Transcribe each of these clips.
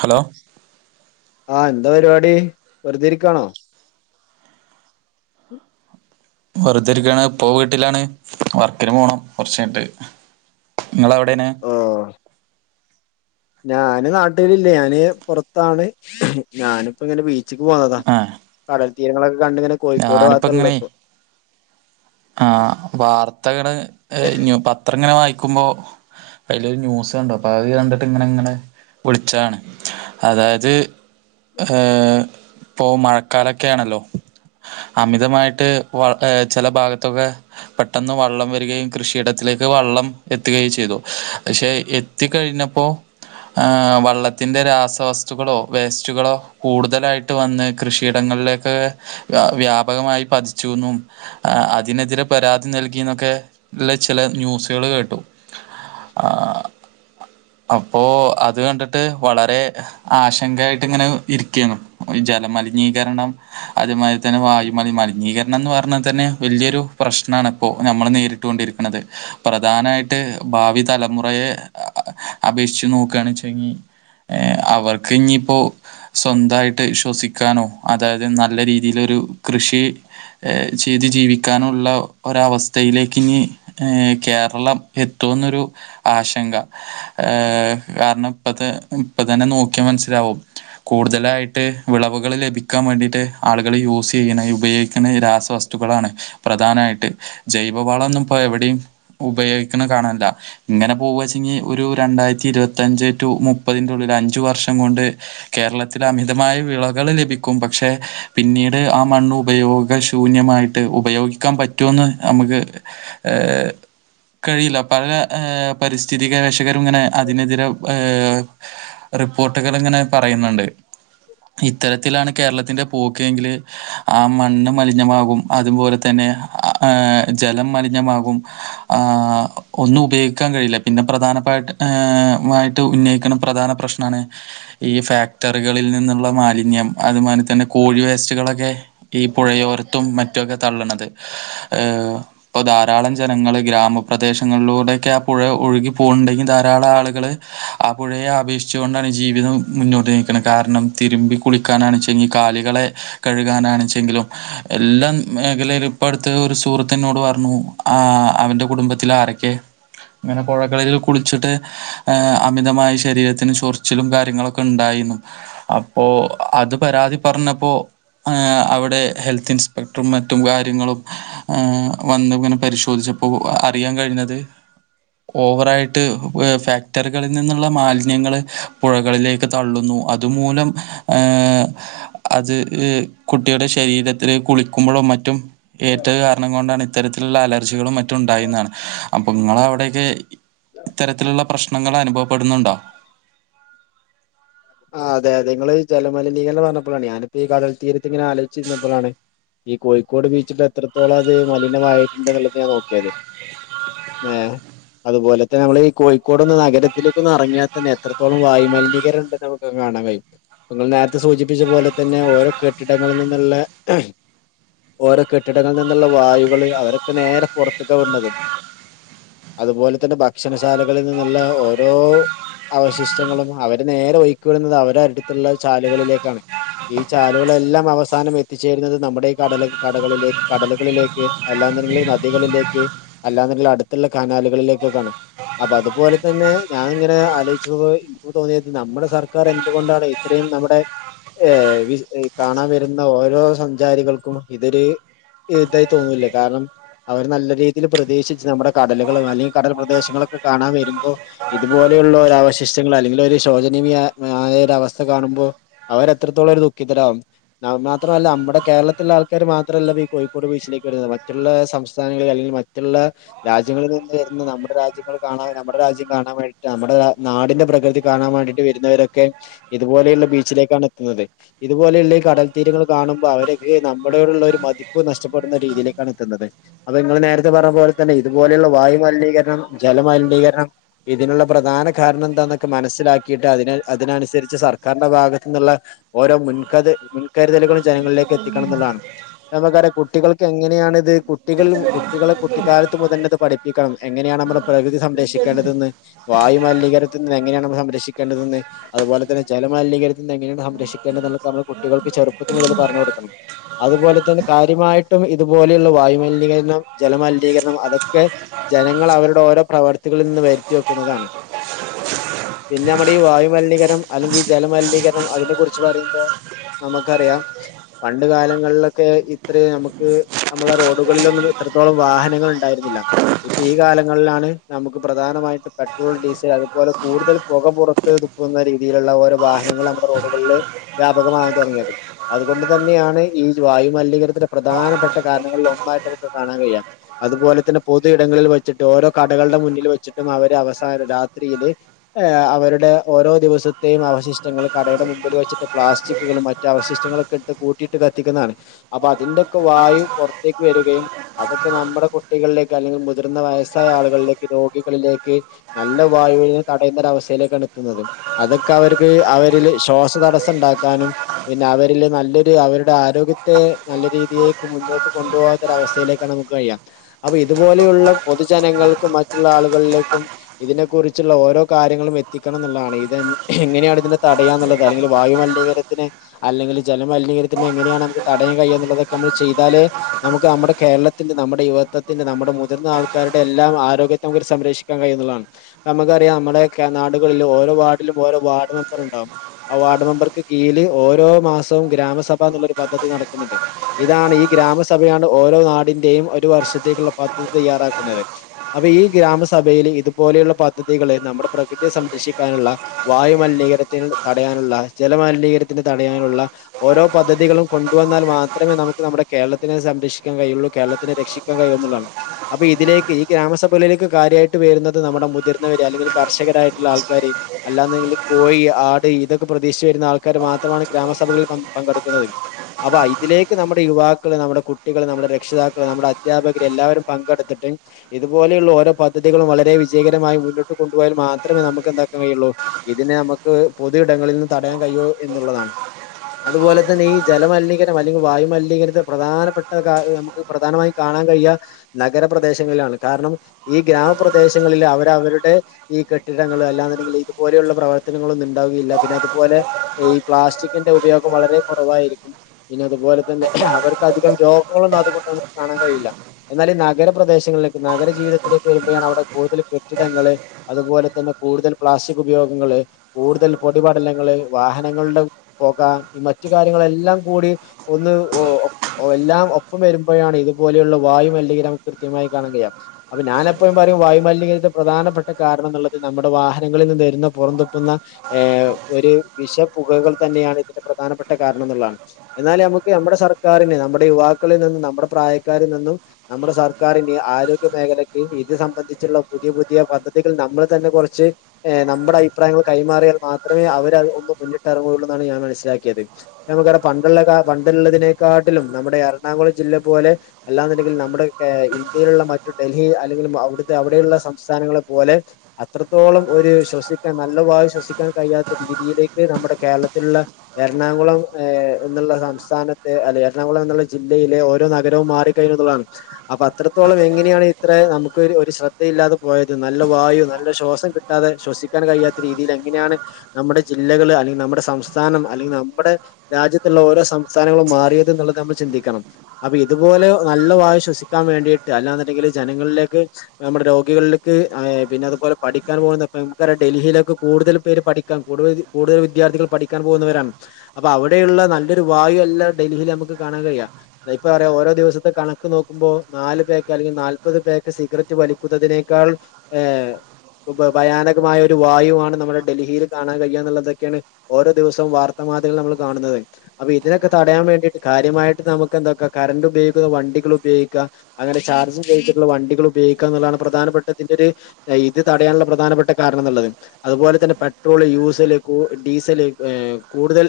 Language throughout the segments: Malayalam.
ഹലോ ആഹ് എന്താ പരിപാടി വെറുതെ ഇരിക്കാണോ വെറുതെ ഇരിക്കാണ് ഇപ്പോ വീട്ടിലാണ് വർക്കിന് പോണം കൊറച്ചഴിഞ്ഞിട്ട് നിങ്ങളെവടെന്ന് ഓ ഞാന് നാട്ടിലില്ല ഞാന് പൊറത്താണ് ഞാനിപ്പോ ഇങ്ങനെ ബീ ച്ചിക്ക് പോന്നതാ ആ കടൽ തീരങ്ങളൊക്കെ കണ്ടിങ്ങനെ കോഴിക്കോട് ഭാഗത്തൊള്ള ഇപ്പോ ആഹ് വാർത്തകള് ഏഹ് പത്രം ഇങ്ങനെ വായിക്കുമ്പോ അയിലൊരു ന്യൂസ് കണ്ടു അപ്പോ അത് കണ്ടിട്ട് ഇങ്ങനെ ഇങ്ങനെ വിളിച്ചാണ് അതാത് ഏഹ് ഇപ്പോ മഴക്കാലക്കെയാണല്ലോ അമിതമായിട്ട് വ ചെല ഭാഗത്തൊക്കെ പെട്ടെന്ന് വള്ളം വരികയും കൃഷിയിടത്തിലേ ക്ക് വള്ളം എത്തുകയും ചെയ്തു പഷേ എത്തിക്കഴിഞ്ഞപ്പോ ആഹ് വള്ളത്തിന്റെ രാസവസ്തുക്കളോ വേസ്റ്റുകളോ കൂടുതലായിട്ട് വന്ന് കൃഷിയിട ങ്ങളിലൊക്കെ വ്യാപകമായി പതിച്ചുന്നും അതിനെതിരെ പരാതി നൽകിന്നൊക്കെ ഇള്ള ചെലെ ന്യൂസുകള് കേട്ടു ആഹ്‌ അപ്പോ അത് കണ്ടിട്ട് വളരെ ആശങ്കായി ഇങ്ങനെ ഇരിക്കേന്നു അത് ജല മലിനീകരണം അത് മ ത്തെന്നെ വായുമലി മലിനീകരണം ന്ന് പറഞ്ഞത്തെന്നെ വെല്യോരു പ്രശ്നാണ് ഇപ്പോ നമ്മള് നേരിട്ടുകൊണ്ടിരിക്കുന്നത് പ്രധാനായിട്ട് ഭാവി തലമുറയെ അപേക്ഷിച്ച് നോക്കാണെ വച്ചങ്കി ഏ അവർക്ക് ഞ്ഞിപ്പോ സ്വന്തായിട്ട് ശ്വസിക്കാനോ അതായത് നല്ല രീതി യിലൊരു കൃഷി ചെയ്തു ജീവിക്കാനുള്ള ഒരവസ്ഥയിലേക്ക് ഇനി ഏ കേരളം എത്ര ന്നൊരു ആശങ്ക കാരണം ഇപ്പ ഇപ്പൊ തന്നെ നോക്ക്യാ മനസ്സിലാ വും കൂടുതലായിട്ട് വിളവുകൾ ലഭിക്കാൻ വേണ്ടിട്ട് ആളുകൾ യൂസ് ചെയ്യ്ണ് ഉപയോയിക്ക്ണ് രാസവസ്തുക്കളാണ് പ്രധാനായിട്ട് ജൈവ വളൊന്നുപ്പാര് എവിടേം ഉപയോഗിക്ക്ണെ കാണാല്ല ഇങ്ങനെ പോവച്ചെങ്കി ഒരു രണ്ടായിരത്തി ഇരുപത്തഞ്ച് ടു മുപ്പതിന്റുള്ളില് അഞ്ചു വർഷം കൊണ്ട് കേരളത്തിൽ അമിതമായ വിളകൾ ലഭിക്കും പക്ഷെ പിന്നീട് ആ മണ്ണ് ഉപയോഗശൂന്യമായിട്ട് ഉപയോഗിക്കാൻ പറ്റുന്ന് നമുക്ക് [unintelligible] കഴിയില്ല പല പരിസ്ഥിതി ഗവേഷകരും ഇങ്ങനെ അതിനെതിരെ ഏ റിപ്പോർട്ടുകൾ ഇങ്ങനെ പറയുന്നുണ്ട് ഇത്തരത്തിലാണ് കേരളത്തിന്റെ പോക്ക് എങ്കിൽ ആ മണ്ണ് മലിനമാ കും അതുപോലെ തന്നെ ജലം മലിനമാകും ഒന്നും ഉപയോ ക്കാൻ കഴിയില്ല പിന്നെ പ്രധാനപ്പ ആ മായിട്ട് ഉന്നയിക്ണ പ്രധാന പ്രശ്നാണ് ഈ ഫാക് ട്രക്ടറികളിൽ നിന്നുള്ള മാലിന്യം അതുമാല തന്നെ കോഴി വേസ്റ്റുകളൊക്കെ ഈ പുഴയോരത്തും മറ്റു ഒക്കെ തള്ള്ണത് ധാരാളം ജനങ്ങള് ഗ്രാമപ്രദേശങ്ങളിലൂടെയൊക്കെ ആ പുഴ ഒഴുകി പോകുന്നുണ്ടെങ്കിൽ ധാരാളം ആളുകൾ ആ പുഴയെ അപേക്ഷിച്ച് കൊണ്ടാണ് ജീവിതം മുന്നോട്ട് നീക്ണത് കാരണം തിരുമ്പി കുളിക്കാനാണ്ച്ചെങ്കി കാലികളെ കഴുകാനാണിച്ചെങ്കിലും എല്ലാം മേഖലയിലും ഇപ്പ അടുത്ത് ഒരു സുഹൃത്തി ഇന്നോട് പ ർനു ആ അവന്റെ കുടുംബത്തില് ആരെക്കെ അങ്ങനെ പുഴകളിൽ കുളിച്ചിട്ട് അമിതമായ ശരീരത്തിന് ചൊറിച്ചിലും കാര്യങ്ങളൊക്കെ ഉണ്ടായി ന്നും അപ്പോ അത് പരാതി പറഞ്ഞപ്പോ അവിടെ ഹെൽത്ത് ഇൻസ്പെക്ടറും മറ്റും കാര്യങ്ങളും വന്ന് ഇങ്ങനെ പരിശോധിച് ഇപ്പോ അറിയാൻ കഴിഞ്ഞത് ഓവറായിട്ട് ഫാക്ടറികളിൽ നിന്നുള്ള മാലിന്യങ്ങള് പുഴകളിലേക്ക് തള്ളുന്നു അതുമൂലം അത് കുട്ടിയുടെ ശരീരത്തില് കുളിക്കുമ്പഴും മറ്റും ഏറ്റത് കാരണം കൊണ്ടാണ് ഇത്തരത്തിലുള്ള അലർജികളും മറ്റും ഉണ്ടായിന്നാണ് അപ്പൊ ഇങ്ങളെ അവിടെയൊക്കെ ഇത്തരത്തിലുള്ള പ്രശ്നങ്ങൾ അനുഭവപ്പെടുന്നുണ്ടോ ആ അതെ അതെ നിങ്ങള് ജലമലിനീകരണം എന്ന് പറഞ്ഞപ്പളാണ് ഞാനിപ്പോ ഈ കടൽ തീരത്ത് ഇങ്ങനെ ആലോച്ചിരുന്നപ്പഴാണ് ഈ കോഴിക്കോട് ബീച്ചിൽ എത്രത്തോളം അത് മലിനമായിട്ടുണ്ട് എന്നുള്ളത് ഞാൻ നോക്കിയത് ഏഹ്. അതുപോലെ തന്നെ നമ്മൾ ഈ കോഴിക്കോടൊന്ന് നഗരത്തിലേക്ക് ഒന്ന് എറങ്ങിയാ തന്നെ എത്രത്തോളം വായുമലിനീകരണ്ട് ന്ന് നമുക്ക് കാണാൻ കഴിയും ഇപ്പങ്ങൾ നേരത്തെ സൂചിപ്പിച്ച പോലെ തന്നെ ഓരോ കെട്ടിടങ്ങളിൽ നിന്നുള്ള ഓരോ കെട്ടിടങ്ങളിൽ നിന്നുള്ള വായുകള് അവരൊക്കെ നേരെ പുറത്ത് ക്കാ വിട്ണത് അതുപോലെ തന്നെ ഭക്ഷണശാലകളിൽ നിന്നുള്ള ഓരോ അവശിഷ്ടങ്ങളും അവര് നേരെ ഒഴുക്കിവിടുന്നത് അവരെ അടുത്തുള്ള ചാലുകളിലേക്കാണ് ഈ ചാലുകളെല്ലാം അവസാനം എത്തിച്ചേരുന്നത് നമ്മുടെ ഈ കടല് കടകളിലേ കടലുകളിലേക്ക് അല്ലാ ന്നുണ്ടെങ്കില് നദികളിലേക്ക് അല്ലാന്നിണ്ടെങ്കിൽ അടുത്തുള്ള കനാലുകളിലേകൊക്കെ ആണ് അപ്പ അതുപോലെ തന്നെ ഞാന് ഇങ്ങനെ ആലോ ലോയ്ച്ച് പോയി ഇൻക് തോന്നിയത് നമ്മുടെ സർക്കാർ എന്തുകൊണ്ടാണ് ഇത്രയും നമ്മുടെ ഏഹ് കാണാൻ വരുന്ന ഓരോ സഞ്ചാരികൾക്കും ഇതൊരു ഇതായി തോന്നുല്ലെ കാരണം അവര് നല്ല രീതീല് പ്രതീക്ഷിച്ച് നമ്മുടെ കടലുകളും അല്ലെങ്കിൽ കടൽ പ്രദേശങ്ങളൊക്കെ കാണാൻ വരുമ്പോ ഇതുപോലെയുള്ള അവശിഷ്ടങ്ങൾ അല്ലെങ്കിൽ ഒരു ശോചനീയ ആ ഒരു അവസ്ഥ കാണുമ്പോൾ അവരെത്രത്തോളം ഒരു ദുഃഖിതരാവും മാത്രമല്ല നമ്മുടെ കേരളത്തിലുള്ള ആൾക്കാര് മാത്രമല്ല ഇപ്പീ കോഴിക്കോട് ബീച്ചിലേക്ക് വരുന്നത് മറ്റുള്ള സംസ്ഥാനങ്ങളിലെ അല്ലെങ്കിൽ മറ്റുള്ള രാജ്യങ്ങളിൽ നിന്ന് വരുന്ന നമ്മുടെ രാജ്യങ്ങൾ കാണാന് നമ്മുടെ രാജ്യം കാണാൻ വേണ്ടിട്ട് നമ്മുടെ രാ നാടിന്റെ പ്രകൃതി കാണാൻ വേണ്ടിയിട്ട് വരുന്നവരൊക്കെ ഇതുപോലെയുള്ള ബീച്ചിലേക്കാണ് എത്തുന്നത് ഇതുപോലെയുള്ള കടൽ തീരങ്ങൾ കാണുമ്പോ അവരൊക്കെ നമ്മുടെയുള്ള ഒരു മതിപ്പ് നഷ്ടപ്പെടുന്ന രീതിയിലേക്കാണ് എത്തുന്നത് അപ്പങ്ങള് നേരത്തെ പറഞ്ഞ പോലെ തന്നെ ഇതുപോലുള്ള വായുമലിനീകരണം ജലമലിനീകരണം ഇതിനുള്ള പ്രധാന കാരണം എന്താന്നൊക്കെ മനസ്സിലാക്കിയിട്ട് അതിന് അതിനനുസരിച്ച് സർക്കാരിന്റെ ഭാഗത്തു നിന്നുള്ള ഓരോ മുൻക മുൻകരുതലുകളും ജനങ്ങളിലേക്ക് എത്തിക്കണം എന്നുള്ളതാണ് നമുക്കറിയ കുട്ടികൾക്ക് എങ്ങനെയാണ് ഇത് കുട്ടികൾ കുട്ടികളെ കുട്ടിക്കാലത്ത് മുത തന്ന അത് പഠിപ്പിക്കണം എങ്ങനെയാണ് നമ്മൾ പ്രകൃതി സംരക്ഷിക്കേണ്ടത് ന്ന് വായു മലിനീ നീകരത്ത്ന്ന് എങ്ങെനെയാണ് സംക്ഷേണ്ടതെന്ന് അതുപോലെ തന്നെ ജല മലിനീകരത് ന്ന് എങ്ങെനെയാണ് സംരക്ഷിക്കേണ്ടതെള്ളതൊക്കെ നമ്മൾ കുട്ടിക ൾക്ക് ചെറുപ്പത്തി മുതൽക്ക് പറഞ്ഞു കൊടുക്കണം അതുപോലെ തന്നെ കാര്യമായിട്ടും ഇതുപോലെയുള്ള വായുമലിനീകരണം ജലമലിനീകരണം അതൊക്കെ ജനങ്ങൾ അവരുടെ ഓരോ പ്രവർത്തികളിൽ നിന്ന് വരുത്തി വെക്കുന്നതാണ് [inaudible] പിന്നെ നമ്മുടെ ഈ വായുമലിനീകരണം അല്ലെങ്കിൽ ഈ ജലമലിനീകരണം അതിനെ കുറിച്ച് പറയുമ്പോ നമുക്കറിയാം പണ്ട് കാലങ്ങളിലൊക്കെ ഇത്ര നമുക്ക് നമ്മളെ റോഡുകളിലൊന്നും ത്രത്തോളം വാഹനങ്ങൾ ണ്ടായിരുന്നില്ല ഇപ്പൊ ഈ കാലങ്ങളിലാണ് നമുക്ക് പ്രധാനമായിട്ടും പെട്രോൾ ഡീസൽ അതുപോലെ കൂടുതൽ പൊക പൊറത്ത് തുപ്പുന്ന രീതിയിലുള്ള ഓരോ വാഹനങ്ങൾ നമ്മുടെ റോഡുകളില് വ്യാപക [unintelligible] തൊടങ്ങിയത് അതുകൊണ്ട് തന്നെയാണ് ഈ വായുമലിനീകരണത്തിന്റെ പ്രധാനപ്പെട്ട കാരണങ്ങളിൽ ഒന്നായിട്ട് കാണാൻ കയ്യാത്തത് അതുപോലെ തന്നെ പൊതു ഇടങ്ങളിൽ വെച്ചിട്ടും ഓരോ കടകളുടെ മുന്നിൽ വെച്ചിട്ടും അവര് അവസാന രാ ത്രില് അവരുടെ ഓരോ ദിവസത്തെയും അവശിഷ്ടങ്ങൾ കടയുടെ മുമ്പിൽ വെച്ചിട്ട് പ്ലാസ്റ്റിക്കുകൾ മറ്റ് അവശിഷ്ടങ്ങളൊക്കെ ഇട്ട് കൂട്ടിയിട്ട് കത്തിക്കുന്നതാണ് അപ്പൊ അതിന്റെക്കെ വായു പൊറത്തേക്ക് വരികയും അതൊക്കെ നമ്മുടെ കുട്ടികളിലേക്ക് അല്ലെങ്കിൽ മുതിർന്ന വയസ്സായ ആളുകളിലേക്ക് രോഗികളിലേക്ക് നല്ല വായുവിന് തടയുന്ന ഒരവസ്ഥയിലേക്കാണ് എത്തുന്നത് അതൊക്കെ അവർക്ക് അവരിൽ ശ്വാസതടസ്സം ണ്ടാക്കാനും പിന്നെ അവരില് നല്ലൊരു അവരുടെ ആരോഗ്യത്തെ നല്ല രീതിയിലേക്ക് മുന്നോട്ട് കൊണ്ടുപോകാത്തൊരവസ്ഥയില് [unintelligible] അപ്പൊ ഇതുപോലെയുള്ള പൊതുജനങ്ങൾക്കും മറ്റുള്ള ആളുകളിലേക്കും ഇതിനെ കുറിച്ചുള്ള ഓരോ കാര്യങ്ങളും എത്തിക്കണം ന്ന്ള്ളതാണ് ഇത് എങ്ങനെയാണ് ഇതിനെ തടയാന്ന്ള്ളത് അല്ലെങ്കി വായുമലിനീ അല്ലെങ്കിൽ ജലമലിനീകരത്തിന് എങ്ങനെയാണ് നമുക്ക് തടയാൻ കയിയുക എന്നുള്ളതൊക്കെ നമ്മൾ- കേരളത്തിന്റെ നമ്മുടെ യുവത്വത്തിന്റെ നമ്മുടെ മുതിർന്ന ആൾക്കാരുടെ എല്ലാം ആരോഗ്യത്തെ പോലും സംരക്ഷിക്കാൻ കഴിയുന്നുള്ളതാണ് നമുക്കറിയാം നമ്മുടെയൊക്കെ നാടുകളിൽ ഓരോ വാർഡിലും ഓരോ വാർഡ് മെമ്പർ ഉണ്ടാവും ആ വാർഡ് മെമ്പർക്ക് കീഴിൽ ഓരോ മാസവും ഗ്രാമസഭ എന്നുള്ള ഒരു പദ്ധതി നടക്കുന്നുണ്ട് ഇതാണ് ഈ ഗ്രാമസഭയാണ് ഓരോ നാടിന്റെയും ഒരു വർഷത്തേക്കുള്ള പദ്ധതി തയ്യാറാക്കുന്നത് അപ്പൊ ഈ ഗ്രാമസഭ സഭയിൽ ഇതുപോലെയുള്ള പ- പദ്ധതികളെ നമ്മുടെ പ്രകൃതിയെ സംരക്ഷിക്കാനുള്ള വായുമലിനീകരണത്തിന് തടയാനുള്ള ജലമലിനീകര തടയാനുള്ള ഓരോ പദ്ധതികളും കൊണ്ടുവന്നാൽ മാത്രമേ നമുക്ക് നമ്മുടെ കേരളത്തിനെ സംരക്ഷിക്കാൻ കഴിയുള്ളൂ കേരളത്തിനെ രക്ഷിക്കാൻ കഴിയുന്നുള്ളതാണ് അപ്പൊ ഇതിലേക്ക് ഈ ഗ്രാമസഭകയിലേക്ക് കാര്യമായിട്ട് വരുന്നത് നമ്മുടെ മുതിർ അല്ലെങ്കിൽ കർഷകരായിട്ടുള്ള ആൾക്കാര് അല്ലാനെങ്കിൽ കോഴി ആട് ഇതൊക്കെ പ്രതീക്ഷിച്ച് വരുന്ന ആൾക്കാര് മാത്രം മാണ് ഗ്രാമസഭകളിൽ പങ്കെടുക്കുന്നത് അപ്പൊ അ ഇതിലേക്ക് നമ്മുടെ യുവാക്കൾ നമ്മുടെ കുട്ടികള് നമ്മുടെ രക്ഷ നേതാക്കള് നമ്മുടെ അധ്യാപകര് എല്ലാവരും പങ്കെടുത്തിട്ട് ഇതുപോലെയുള്ള ഓരോ പദ്ധതികളും വളരെ വിജയകരമായി മുന്നോട്ട് കൊണ്ടുപോയാൽ മാത്രമേ നമുക്ക് എന്താക്കാൻ കഴിയുള്ളൂ ഇതിനെ നമുക്ക് പൊതു ഇടങ്ങളിൽ നിന്ന് തടയാൻ കഴിയുവോ എന്നുള്ളത് [unintelligible] അതുപോലെ തന്നെ ഈ ജലമലിനീകരണം അല്ലെങ്കിൽ വായുമലിനീകരണത്തെ പ്രധാനപ്പെട്ട കാര നമുക്ക് പ്രധാനമായും കാണ കാണൻ കഴിയാ നഗരപ്രദേശങ്ങളിലാണ് കാരണം ഈ ഗ്രാമപ്രദേശങ്ങളിൽ അവര് അവരുടെ ഈ കെട്ടിടങ്ങൾ അല്ലാന്നുണ്ടെങ്കിൽ ഇതുപോലെയുള്ള പ്രവർത്തനങ്ങളൊന്നും ഉണ്ടാവുകയില്ല പിന്നെ അതുപോലെ ഈ പ്ലാസ്റ്റിക്കിന്റെ ഉപയോഗം വളരെ കൊറവായിരിക്കും പിന്നെ അതുപോലെ തന്നെ അവർക്ക് അധികം രോഗങ്ങളൊന്നും അതുകൊണ്ട്- കാണാൻ കഴിയില്ല എന്നാല് ഈ നഗരപ്രദേശങ്ങളിലേക്ക് നഗര ജീവിതത്തിലേക്ക് വരുമ്പോഴാണ് അവിടെ കൂടുതല് കെട്ടിടങ്ങള് അതുപോലെ തന്നെ കൂടുതൽ പ്ലാസ്റ്റിക് ഉപയോഗങ്ങള് കൂടുതൽ പൊടി പടലങ്ങൾ വാഹനങ്ങളുടെ പോകാം ഈ മറ്റു കാര്യങ്ങളെല്ലാം കൂടി ഒന്ന് എല്ലാം ഒപ്പം വരുമ്പോഴാണ് ഇതുപോലെയുള്ള വായുമലിനീരണം കൃത്യമായി കാണാൻ കഴിയാം അപ്പൊ ഞാൻ എപ്പോഴും പറയും വായുമലിനികര പ്രധാനട്ട കാരണം എന്നുള്ളത് നമ്മുടെ വാഹനങ്ങളിൽ വരുന്ന പുറന്തുപ്പുന്ന ഒരു വിഷപ്പുകകൾ തന്നെ തന്നെയാണ് ഇതിന്റെ പ്രധാനപ്പെട്ട കാരണം എന്നുള്ളതാണ് എന്നാൽ നമുക്ക് നമ്മുടെ സർക്കാരിന് നമ്മുടെ യുവാക്കളിൽ നിന്നും നമ്മുടെ പ്രായക്കാരിൽ നിന്നും നമ്മുടെ സർക്കാരിന്റെ ആരോഗ്യ മേഖലയ്ക്ക് ഇത് സംബന്ധിച്ചുള്ള പുതിയ പുതിയ പദ്ധ ന്തെങ്കിൽ നമ്മൾ തന്നെ കുറച്ച് ഏ നമ്മുടെ അഭിപ്രായങ്ങൾ കൈമാറിയാൽ മാത്രമേ അവരത് ഒന്നും മുന്നിട്ടെറങ്ങൊള്ളൂ അത് ഞാൻ മനസ്സിലാക്കിയത് നമുക്കെടെ പണ്ടുള്ളതാ പണ്ടുള്ളതിനെക്കാട്ടിലും നമ്മുടെ എറണാകുളം ജില്ല പോലെ അല്ലാന്നുണ്ടെങ്കിൽ നമ്മുടെ ഏ ഇന്ത്യയിലുള്ള മറ്റു ഡൽഹി അല്ലെങ്കില് അവിടുത്തെ അവിടെയുള്ള സംസ്ഥാനങ്ങൾ പോലെ അത്രത്തോളം ഒരു ശ്വസിക്കാൻ നല്ല വായു ശ്വസിക്കാൻ കഴിയാത്ത രീതിയിലേക്ക് നമ്മുടെ കേരള ത്തിലുള്ള എറണാകുളം ഏ എന്നുള്ള സംസ്ഥാനത്ത് അല്ല എറണാകുളം എന്നുള്ള ജില്ലയിലെ ഓരോ ന ഗരവും മാറിക്കഴിഞ്ഞുന്നുള്ളതാണ് അപ്പൊ അത്രത്തോളം എങ്ങനെയാണിത്രെ നമുക്ക് ഒരു ശ്രദ്ധയില്ലാതെ പോയത് നല്ല വായു നല്ല ശ്വാസം കിട്ടാതെ ശ്വസിക്കാൻ കഴിയാത്ത രീതിയിൽ എങ്ങനെയാണ് നമ്മുടെ ജില്ലകള് അല്ലെനം നമ്മുടെ സംസ്ഥാനം അല്ലെങ്കി നമ്മുടെ രാജ്യത്തുള്ള ഓരോ സംസ്ഥാനങ്ങളും മാറിയത് ന്നുള്ളത് നമ്മള് ചിന്തിക്കണം അപ്പൊ ഇതുപോലെ നല്ല വായു ശ്വസിക്കാൻ വേണ്ടിയിട്ട് അല്ലാന്നുണ്ടെങ്കില് ജനങ്ങളിലേക്ക് നമ്മുടെ രോഗികളില് ക്ക്‌ അയെ പിന്നതുപോലെ പഠിക്കാ പോകുന്ന പെമ്ക്കറിയ ഡൽഹിയിലൊക്കെ കൂടുതൽ പേര് പഠിക്കാൻ കൂടുതൽ വിദ്യാ വിദ്യാർത്ഥികൾ പഠിക്കാൻ പോകുന്നവരാണ് അപ്പൊ അവിടെയുള്ള നല്ലൊരു വായു അല്ല ഡൽഹിയിൽ നമുക്ക് കാണാൻ കഴിയ പറയാ ഓരോ ദിവസത്തെ കണക്ക് നോക്കുമ്പോ നാല് പേക്ക് അല്ലെങ്കിൽ നാല്പ്പത് പേക്ക് സിഗരറ്റ് വലിക്കുന്നതിനേക്കാൾ ഏ ഭയാനകമായ ഒരു വായുവാണ് നമ്മുടെ ഡൽഹിയില് കാണാൻ കഴിയന്നുള്ളതൊക്കേണ് ഓരോ ദിവസവും വാർത്ത മാധ്യമ നമ്മൾ കാണുന്നത് അപ്പ ഇതിനൊക്കെ തടയാൻ വേണ്ടിട്ട് കാര്യമായിട്ട് നമുക്ക് എന്താക്കാ കറന്റ്‌ ഉപയോഗിക്കുന്ന വണ്ടി ങ്ങൾ ഉപയോഗിക്ക അങ്ങനെ ചാർജ് ചെയ്തിട്ടുള്ള വണ്ടികൾ ഉപയോഗിക്കന്നതാണ് പ്രധാനപ്പെ ഇതിന്റെ ഒരു ഇത് തടയാനുള്ള പ്രധാനപ്പെട്ട കാരണം എന്നുള്ളത് അതുപോലെ തന്നെ പെ ട്രോള് യൂസല് കൂ ഡീസൽ തല് കൂടുതൽ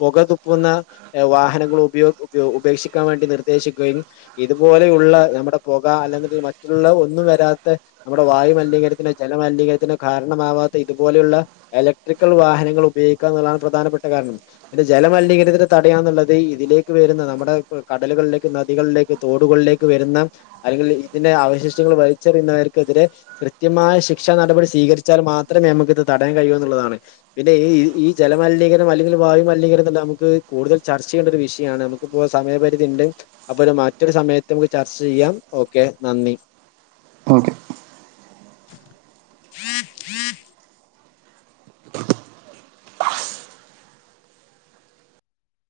പുക തുപ്പുന്ന വാഹനങ്ങൾ ഉപയ ഉപേക്ഷിക്കാൻ വേണ്ടി നിർദ്ദേശിക്കുകയും ഇതുപോലെയുള്ള നമ്മുടെ പുക അല്ലെങ്കില് മറ്റുള്ള ഒന്നും വരാത്ത നമ്മുടെ വായു മലീനീകരണത്തിനോ ജല മലീനീകരണത്തിനോ കാരണമാവാത്ത ഇതുപോലെയുള്ള ഇലക്ട്രിക്കൽ വാഹനങ്ങൾ ഉപയോ യോഗിക്കന്നുള്ളതാണ് പ്രധാനപ്പെട്ട കാരണം പിന്നെ ജലമലിനീകരണത്തിന്റെ തടയാന്നുള്ളത് ഇതിലേക്ക് വരുന്ന നമ്മുടെ കട ലുകളിലേക്ക് നദികളിലേക്ക് തോടുകളിലേക്ക് വരുന്ന അല്ലെങ്കിൽ ഇതിന്റെ അവശിഷ്ടങ്ങൾ വലിച്ചെറിയുന്നവർ ക്കെതിരെ കൃത്യമായ ശിക്ഷാ നടപടി സ്വീകരിച്ചാൽ മാത്രമേ നമുക്ക് ഇത് തടയാൻ കഴിയൂ എന്നുള്ളതാണ് പിന്നെ ഈ ഈ ഈ ജലീകരണം അല്ലെങ്കിൽ വായു മലീകരണം തന്നെ നമുക്ക് കൂടുതൽ ചർച്ച ചെയ്യേണ്ട ഒരു വിശയാണ് നമുക്കിപ്പോ സമയപരിധി ണ്ട് അപ്പോ ഒരു മറ്റൊരു സമയത്ത് നമുക്ക് ചർച്ച ചെയ്യാം ഓക്കെ നന്ദി ഓക്കെ